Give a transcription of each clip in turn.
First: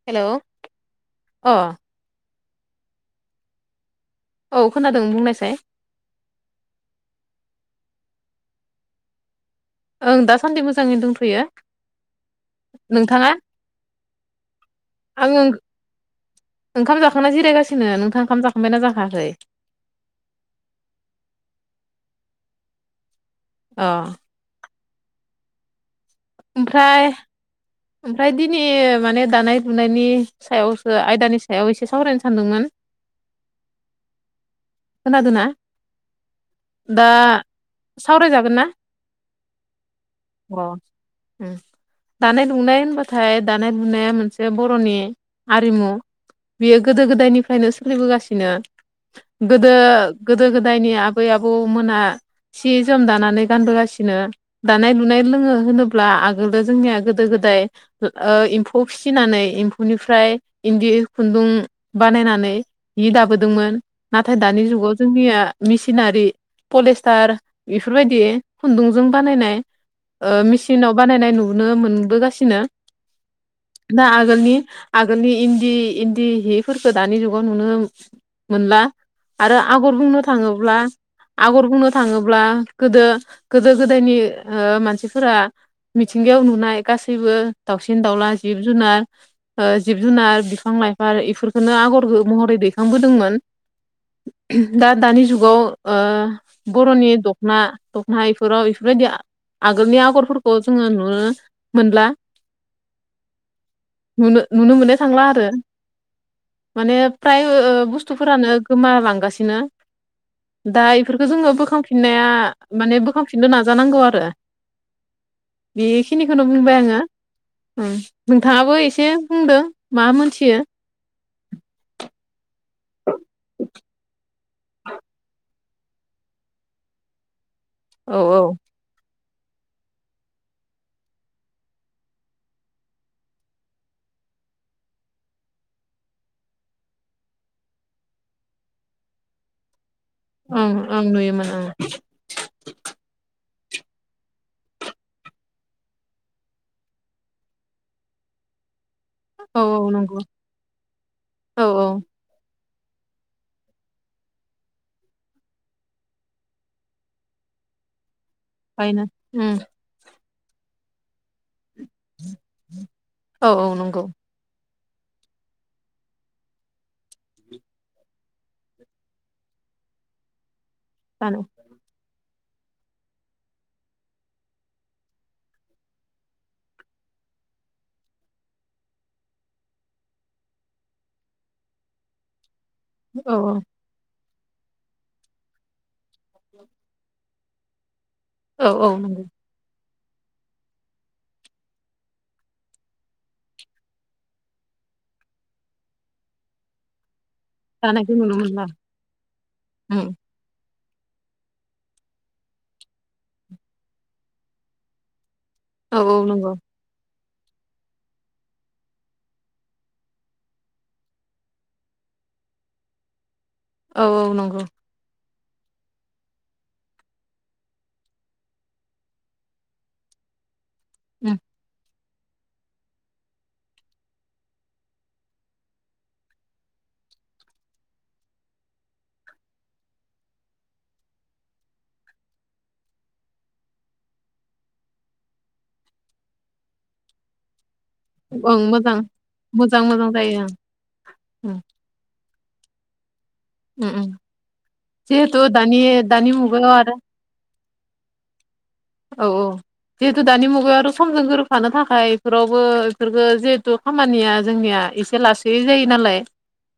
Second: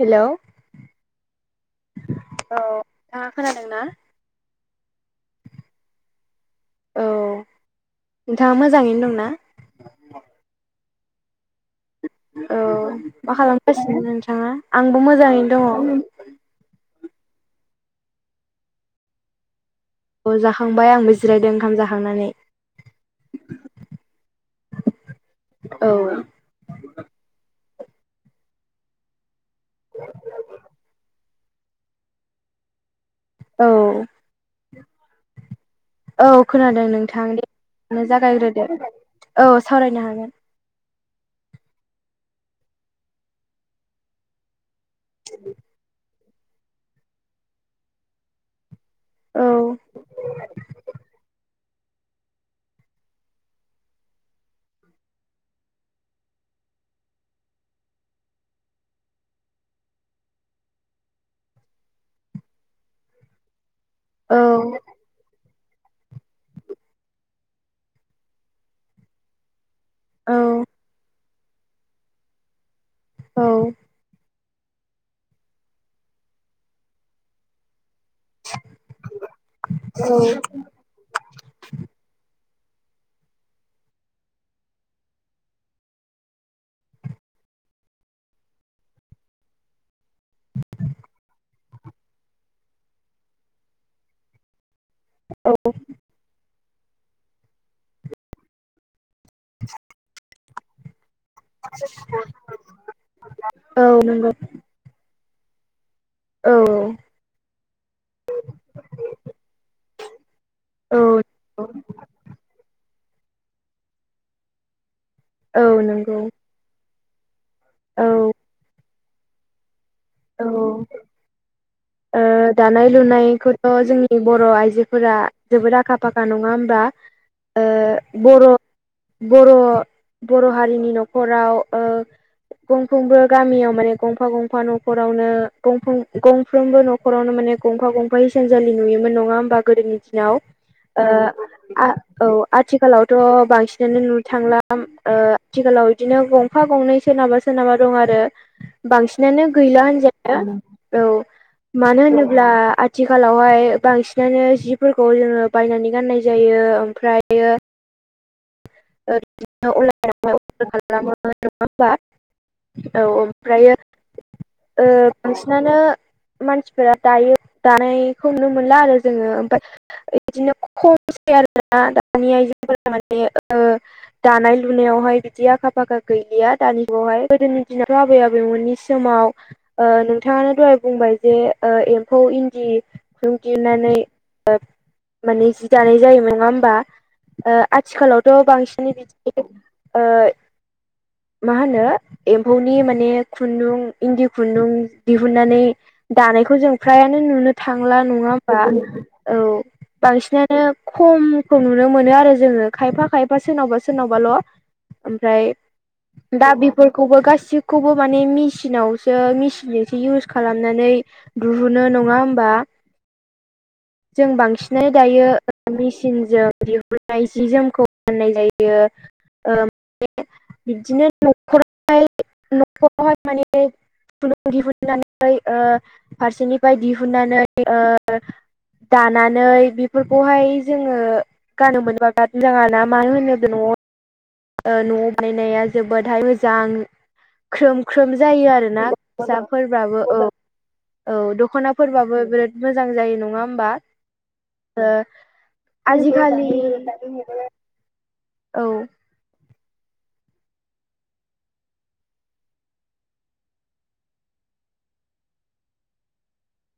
Hello औ अ नोंथाङा खोनादोंना? औ खोनादों बुंनायसाय। औ नोंथाङा मोजाङैनो दंना? ओं दासान्दि मोजाङैनो दंथ'यो औ नोंथाङा मा खालामगासिनो नोंथाङा आंबो आङो मोजाङैनो दङ ओंखाम जाखांना जिरायगासिनो नोंथां ओंखाम जांना जाखायाखै औ जाखांबाय आंबो जिरायदों ओंखाम जाखांनानै औ औ ओमफ्राय ओमफ्राय दिनै माने दानाय लुनायनि सायावसो आयदानियाव हायाव एसे सावरायनो सानदोंमोन औ खोनादोना? औ खोनादों नोंथां। [unintelligible] सावरायजागोन ना जागायग्रोदो औ सावरायनो हागोन। अ उम दानाय दुनाय होनबाथाय दानाय बुनाया मोनसे बर'नि आरिमु बियो गोदो गोदायनिफ्रायनो सोलिबोगासिनो। औ गोदो गोदो-गोदायनि आबै आबौमोना सि-जोम दानानै गानबोगासिनो। दानाय-लुनाय लोङो होनोब्ला आगोलो जोंनिया गोदो-गोदाय फ्राय ओ एम्फौ फिसिनानै एम्फौनिफ्राय इन्दि खुन्दुं बानायनानै हि दाबोदोंमोन नाथाय औ दानि जुगाव जोंनिया मिसिनारि पलिस्टार बेफोरबायदि खुन्दुंजों बानायनाय। ओ औ मेसिनाव बानायनाय नुनो मोनबोगासिनो। औ दा आगोलनि आगोलनि इन्दि इन्दि हिफोरखौ दानि जुगाव नुनो मोनला आरो आगर बुंनो थाङोब्ला आगर बुंनो थाङोब्ला गोदो गोदो-गोदायनि ओ मानसिफोरा मिथिंगायाव नुनाय गासैबो दाउसिन-दाउला, जिब-जुनार ओ जिब-जुनार बिफां-लाइफां इफोरखौनो आगरबो महरै दैखांबोदोंमोन। [inaudible] दा-दानि औ जुगाव ओ बर'नि दखना दखना इफोराव इफोरबायदिया आगोलनि आगरफोरखौ जोङो नुनो मोनला। औ नंगौ नुनो-नुनो मोननो थांला आरो। औ माने प्राय ओ-ओ बुस्थुफोरानो गोमालांगासिनो। दा औ इफोरखौ जोङो बोखांफिननाया माने बोखांफिननो नाजानांगौ आरो। औ नंगौ बेखिनिखौनो बुंबाय आङो उम औ नोंथाङाबो एसे बुंदो। मा औ मोनथियो ओ दानाय-लुनायखौथ' जोंनि बर' आइजोफोरा जोबोद आखा-फाखा। नङा होमबा? ओ औ औ बर' बर' बर' हारिनि न'खराव ओ गंफ्रोमबो गामियाव माने गंफा-गंफा न'- खरावनो गंफ्रोम गंफ्रोमबो न'खरावनो माने गंफा गंफा हिसानसालि नुयोमोन नङा होमबा। गोदोनि- याव ओं ओं ओ नुयोमोन ओं आ औ आथिखालावथ बांसिनानो नुनो थांला ओ आथिखालाव बिदिनो गं- गंफा-गंनै सोरनाबा सोरनाबा दं आरो बांसिनानो औ गैला औ नंगौ होनजायो। औ औ औ मानो होनोब्ला आथिखालावहाय बांसिनानो जिफोरखौ जोङो बायनानै गाननाय जायो ओम फ्रायो बायनो उम [unintelligible] खालामो नङा होमबा औ औ नंगौ ओमफ्रायो ओ बांसिनानो मानसिफोरा दायो दानायखौ नुनो मोनला आरो जोङो ओमफाय इदिनो खमसै जानो आरोना दानि आइजोफोरा माने ओ दानाय लुनायावहाय बिदि आखा फाखा गैलिया दानि जुगावहाय गोदोनि दिनावथ' आबै आबौमोननि समाव ओ नोंथाङानो दहाय बुंबाय जे ओ एम्फौ इन्दि औ [unintelligible] माने जि दानाय जायो नङा होमबा। ओ आथिखालावथ' औ औ बांसिनै नंगौ बिदि ओ मा होनो? एम्फौनि माने खुन्दुं इन्दि खुन्दुं दिहुननानै दानायखौ जों फ्रायानो नुनो थांला जानायखौ नङा नुनो होमबा। मोनला औ उम बांसिना- नो खमखौ नुनो मोनो आरो जोङो खायफा- खायफा सोरनावबा सोरनावबाल‌' ओमफ्राय औ औ दा नंगौ बे- फोरखौबो गासिखौबो माने मेसिनावसो मेचिनजोंसो इउस खालामनानै दुहुनो नङा होमबा। औ जों औ नंगौ बांसिनै दायो मेचिनजों दिहुननाय जि जोमखौ फाननाय जायो ओ बे बिदिनो उम न'खर फाय न'खरावहाय माने खुन्दुं दिहुननानै ओ फारसेनिफ्राय दिहुननानै ओ दानानै बिफोरखौहाय जोङो गाननो मोनबा बिराद मोजां आरोना मानो होनोब्ला न'आव ओ न'आव बानायनाया जोबोदहाय मोजां। ख्रोम ख्रोम जायो ओं आरोना मोजां मोजां दख'नाफोरबाबो मोजां औ जायो औ ओं दख'ना फोरबाबो बिराद मोजां जायो नङा होमबा उम उम ओ जिहेथु दानि दानि आजिखालि मुगायाव आरो औ। औ औ जिहेतु दानि मुगायावथ' समजों गोरोबफानो थाखाय बेफोरावबो बेफोरखौ जिहेतु खामानिया जोंनिया एसे लासैयै जायो नालाय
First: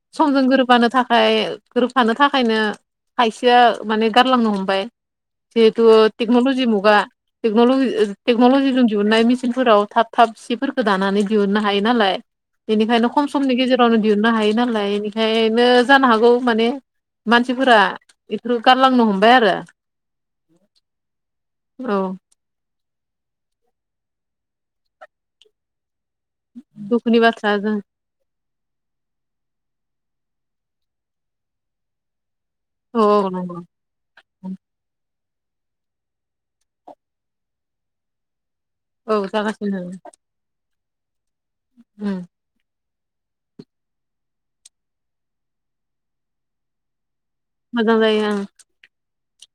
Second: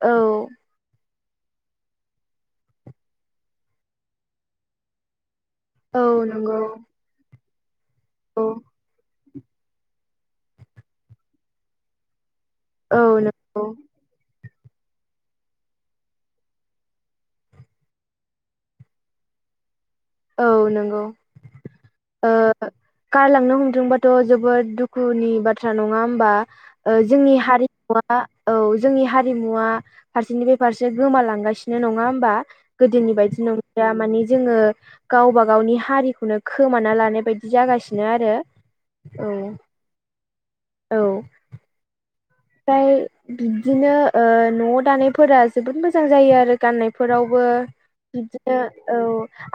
औ समजों गोरोबबानो थाखाय गोरोबफानो थाखायनो खायसेया माने गारलांनो हमबाय। जिहेतु औ नंगौ टेक्न'लजि मुगा टेक्न'लजि ओ औ टेक्न'लजिजों दिहुननाय मेसिनफोराव थाब थाब सिफोरखौ दानानै दिहुननो हायो नालाय बेनिखायनो खम समनि नंगौ गेजेर फ्रावनो दिहुननो हायो नालाय बिखायनो जानो हागौ माने मानसिफोरा बेफोरखौ गारलांनो हमबाय आरो। औ नोंगौ औ ओ गारलांनो हमदोंबाथ' जोबोद दुखुनि बाथ्रा नङा होमबा? ओ दुखुनि जोंनि बाथ्रा जों हारिमुआ आ औ जोंनि हारिमुआ फारसेनिफ्राय फारसे गोमालांगासिनो। नङा होमबा? औ गोदोनि औ बायदि नंगौ नंलिया माने जोङो गावबा गावनि हारिखौनो खोमाना लानाय बायदि जागासिनो आरो। औ जागासिनो उम। फ्राय बिदिनो ओ न'आव दानायफोरा जोबोद मोजां जायो आरो। गाननायफोरावबो मोजां जायो बिदिनो औ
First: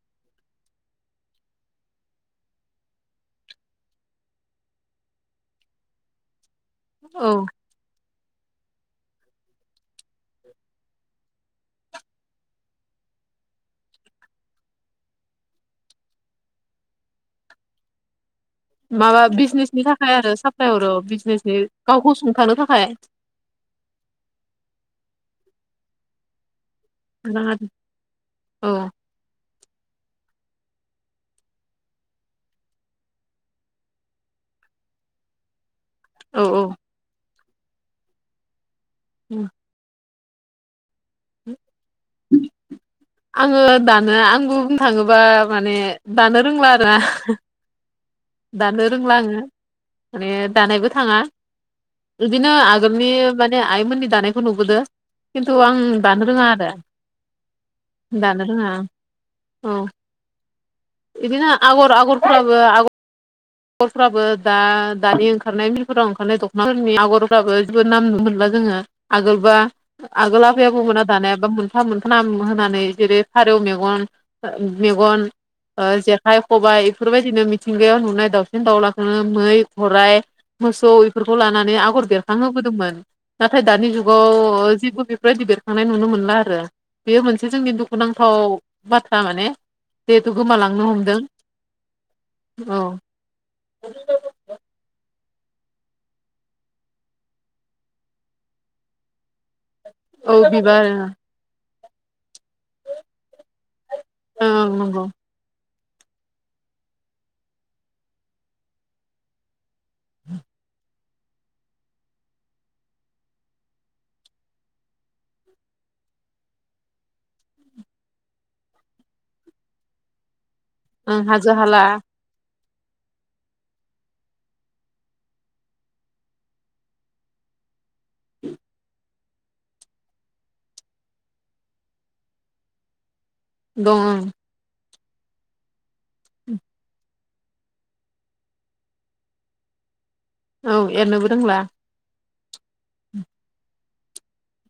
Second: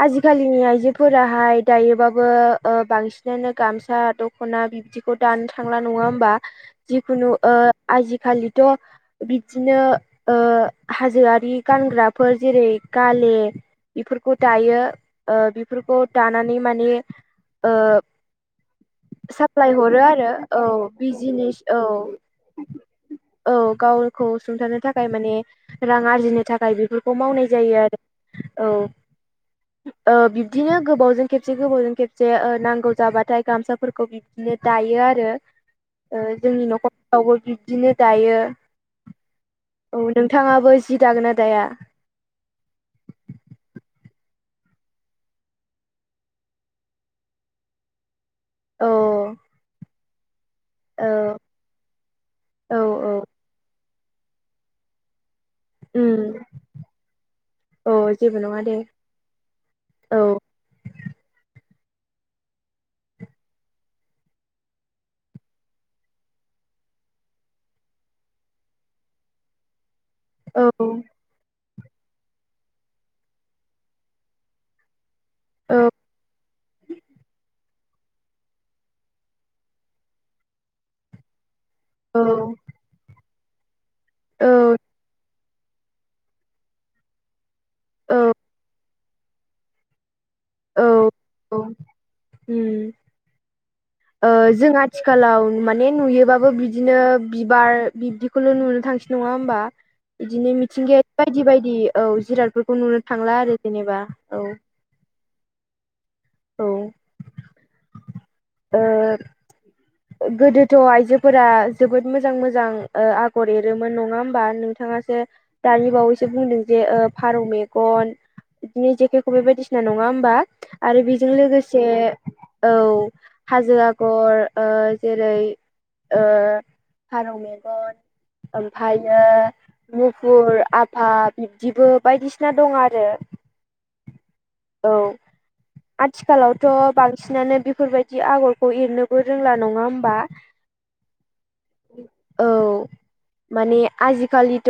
आजिखालिनि आइजोफोराहाय दायोबाबो ओ बांसिनानो गामसा दख'ना बि दिखौ दानो थांला। नङा होमबा? जिखुनु ओं औ ओ आजिखालिथ' बिदिनो ओ हाजोआरि गानग्राफोर जेरै गाले बेफोरखौ दायो ओ बेफोरखौ दानानै माने ओ माबा साप्लाय बिजनेसनि हरो थाखाय आरो औ साप्लाय हरो बिजनेसनि बिजिनेस औ। गावखौ सुंथानो थाखाय। औ गावखौ सुंथानो थाखाय माने रां आरजिनो थाखाय बेफोर खौ मावनाय जायो आरो औ। ओ बिब्दिनो गोबावजों खेबसे गोबावजों खेबसे ओ नांगौ जाबाथाय गामसाफोरखौ बिब दिनो दायो आरो ओ औ औ जोंनि न'खरफ्रावबो बिब्दिनो दायो। उम। औ नोंथाङाबो जि दागोनना दाया? [inaudible] आङो दानो आंबो बुंनो थाङोबा माने दानो रोंला आरोना। दानो औ रोंला आङो माने दानायबो औ थाङा। इदिनो औ आगोलनि औ माने आइमोननि दानायखौ नुबोदो। खिन्थु आं दानो उम रोङा आरो। औ जेबो दानो नङा रोङा दे आं औ। इदिनो आगर आगरफ्राबो आग गरफ्राबो दा दानि ओंखारनाय मिलफोराव ओंखारनाय दख'नाफोरनि आग'रफ्राबो जेबो नाम नुनो मोनला जोङो। आगोलबा आगोल औ आफायाबो मोना दानायाबा मोन फा मोनफा नाम होनानै जेरै फारौ मेगन ओ मेगन औ ओ जेखाइ खबाइ इफोरबायदिनो मिथिंगायाव नुनाय दाउ सिन दावउलाखौनो मै गराइ मोसौ इफोरखौ लानानै आगर बेरखांहोबोदोंमोन। नाथाय दानि औ जुगाव जेबो ओ बेफोरबायदि बेरखांनाय नुनो मोनला आरो। बेयो मोनसे जोंनि दुखुनांथाव बाथ्रा माने। देथ' गोमालांनो औ हमदों औ औ। उम ओ जों आथिखालाव माने नुयोबाबो बिदिनो बिबार बिबदि बेखौल' नुनो थांसै नङा होमबा। औ बिदिनो बिबार मिथिंगायारि बायदि बायदि औ जिरादफोरखौ नुनो थांला आरो जेनेबा। औ नंगौ। औ ओ गोदोथ' आइजो फोरा जोबोद मोजां मोजां आगर एरोमोन नङा होमबा नोंथाङासो दानि बावैसो बुंदों जे ओ फारौ मेगन बिदिनो जेखाइ खबाइ बायदिसिना नङा होमबा। आरो ओं बेजों हाजो हाला लोगोसे औ हाजो आगर। ओ जेरै ओ फारौ मेगन, ओमफ्रायनो मुफुर आफा बिब्दिबो बायदिसिना दं आरो। दं ओं। औ आथिखालावथ' बांसिनानो बेफोरबायदि आगरखौ एरनो बो रोंला नङा होमबा। औ एरनोबो रोंला। औ। माने आजिखालिथ'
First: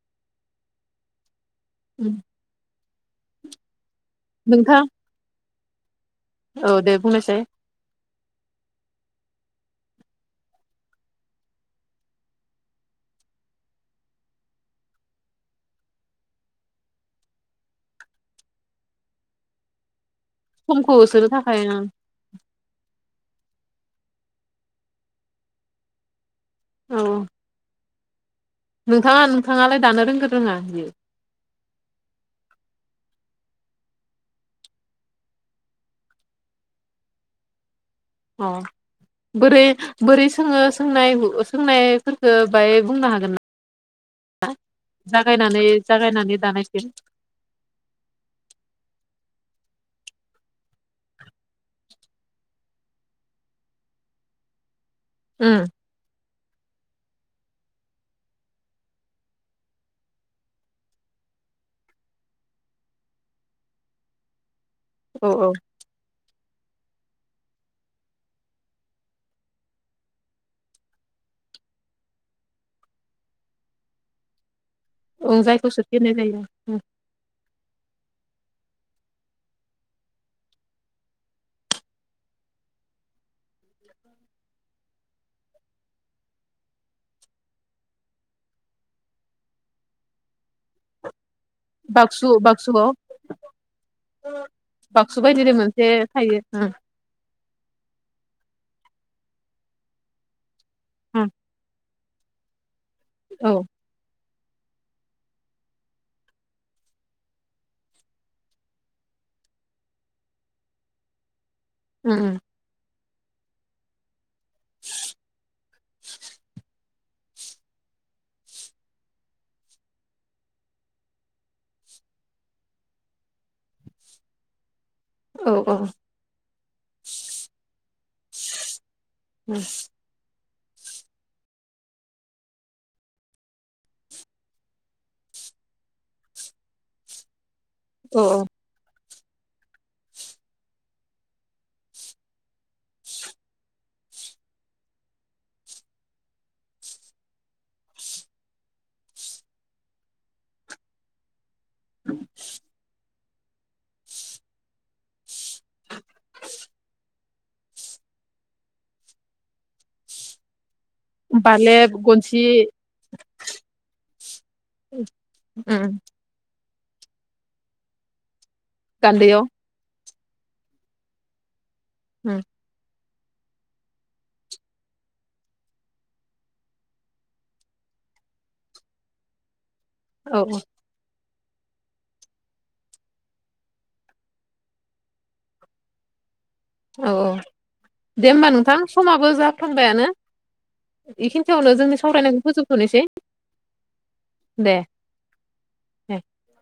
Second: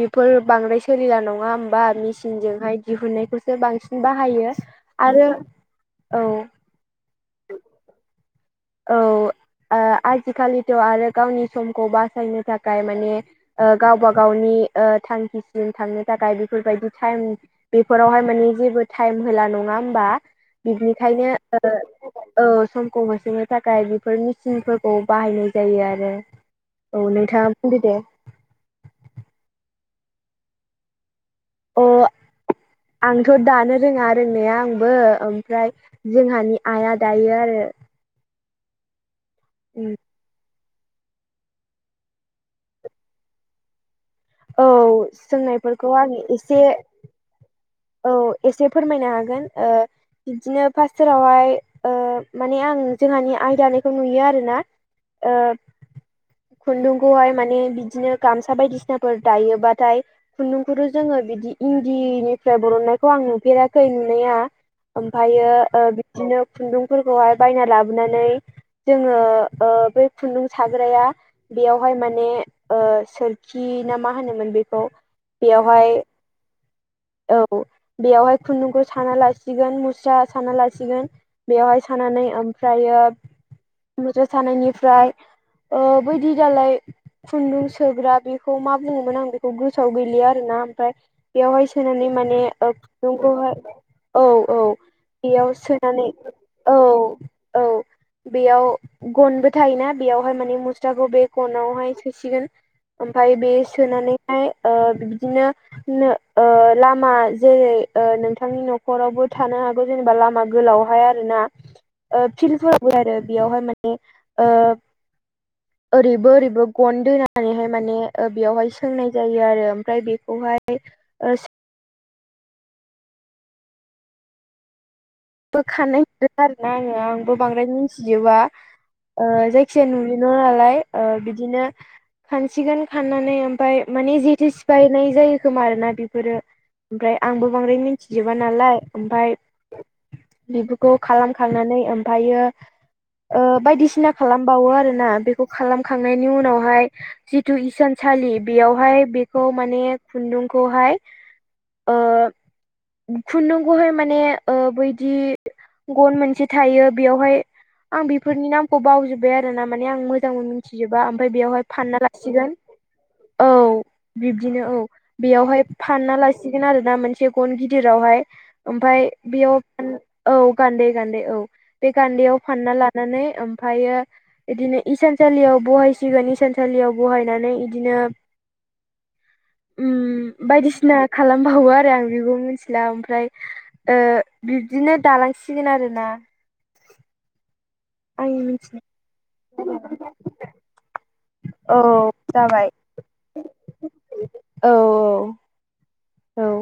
बेफोर बांद्राय सोलिला नङा बा उम मेसिनजोंहाय दिहुननायखौसो बांसिन बाहायो नोंथां आरो औ। औ दे बुंनायसाय। औ आजिखालिथ' आरो गावनि समखौ बासायनो थाखाय माने गावबा गावनि ओ थांखिसिम थांनो थाखाय बेफोरबायदि टाइम बेफोरावहाय माने जेबो टाइम होला नङा होमबा। समखौ होसोनो थाखाय बिदिखायनो ओं ओ औ समखौ होसोनो थाखाय बेफोर मेसिनफोरखौ बाहायनाय जायो आरो। औ नोंथाङा बुंदो दे। नोंथाङा नोंथाङालाय दानो रोंगोन रोङा बिदि? अ आंथ' दानो रोङा रोंनाया आंबो ओमफ्राय जोंहानि आइआ दायो आरो। अ बोरै बोरै सोङो सोंनाय सोंनायफोरखौ बाङाय बुंनो हागोन ना? औ जागायनानै सोंनायफोरखौ आं जागायनानै एसे दानायसिम औ एसे फोरमायनो हागोन ओ बिदिनो फार्स्टावहाय माने आं जोंहानि आय दानायखौ नुयो आरोना ओ ओम खुन्दुंखौहाय माने बिदिनो गामसा बायदिसिना फोर दायोबाथाय खुन्दुंखौथ' जोङो बिदि इन्दिनिफ्राय बरननायखौ आं नुफेराखै नुनाया औ ओमफ्रायो औ ओ बिदिनो खुन्दुंफोरखौहाय बायना लाबोनानै जोङो ओ बे खुन्दुं साग्राया बेयावहाय माने ओ सोरखि ना मा होनोमोन बेखौ औ जायखौ सोरखि बेयावहाय होननाय जायो उ। औ बेवहाय खुन्दुंखौ साना लासिगोन मुस्रा साना लासिगोन। बेवहाय सानानै ओमफ्रायो मुस्रा सानायनिफ्राय ओ बैदि दालाय खुन्दुं सोग्रा बे खौ मा बुङोमोन आं बेखौ गोसोआव गैलिया आरोना ओमफाय बेयावहाय सोनानै बाक्सु माने बाक्सुआव खुदुंखौहाय औ औ बाक्सु बेयाव बायदिनो मोनसे सोनानै थायो ओम औ। औ बेयाव गनबो थायोना बेयावहाय माने मुस फिथाखौ बे खनावहाय सोसिगोन ओमफ्राय ओम बे औ सोनानैहाय ओ बिदिनो नो ओ लामा जेरै ओ नोंथांनि न'खरावबो थानो हागोन जेनेबा लामा गोलावहाय आरो ना ओ ओम फिल्डफोराबो आरो बेयावहाय माने ओ ओरैबो ओरैबो गन दोनानैहाय माने ओ बेयावहाय सोंनाय जायो आरो ओमफ्राय बेखौहाय ओ सि ओम औ औ बोखानाय नुदों आरो ना आंङो आंबो बांद्राय मिन्थिजोबा ओ उम जायखिजाया नुयो नो नालाय ओ बिदिनो खानसिगोन खाननानै ओमफाय माने जेथो सिफायनाय जायो खोमा आरोना बिफोरो ओमफ्राय आंबो बांद्राय औ मिन्थिजोबा औ नालाय ओमफाय बेफोरखौ खालामखांनानै ओमफायो ओ बायदिसिना खालामबावो आरो ना बेखौ खालामखांनायनि उनावहाय जिथु इसानसालि बियावहाय बेखौ माने खुन्दुंखौहाय ओ खुन्दुंखौहाय माने ओ बै जि गन मोनसे थायो बेयावहाय आं बिफोरनि नामखौ बावजोब्बाय आरो ना माने आं मोजांबो मिन थिजोबा ओमफ्राय बेयावहाय बालेब फानना गनसि लासिगोन औ बिब्दिनो औ बेयावहाय ओम फानना ला सिगोन आरो ना मोनसे गन गिदिरावहाय ओमफाय गान्दैयाव बेयाव औ गान्दै गान्दै औ बे गान्दैआव ओम फानना लानानै ओमफायो बिदिनो इसानसालियाव बहायसिगोन इसानसालियाव बहायनानै इदिनो [inaudible] उम औ बायदिसिना खालामबावो आरो आं बिबो मिन्थिला ओमफ्राय ओ बिब्दिनो दालांसिगोन आरोना औ औ दे आंनि होमबा नोंथां मिथिनाय समाबो जाफ्लांबायानो बेखिनिथियावनो औ जोंनि सावरायनायखौ जाबाय फोजोबथ'निसै औ औ औ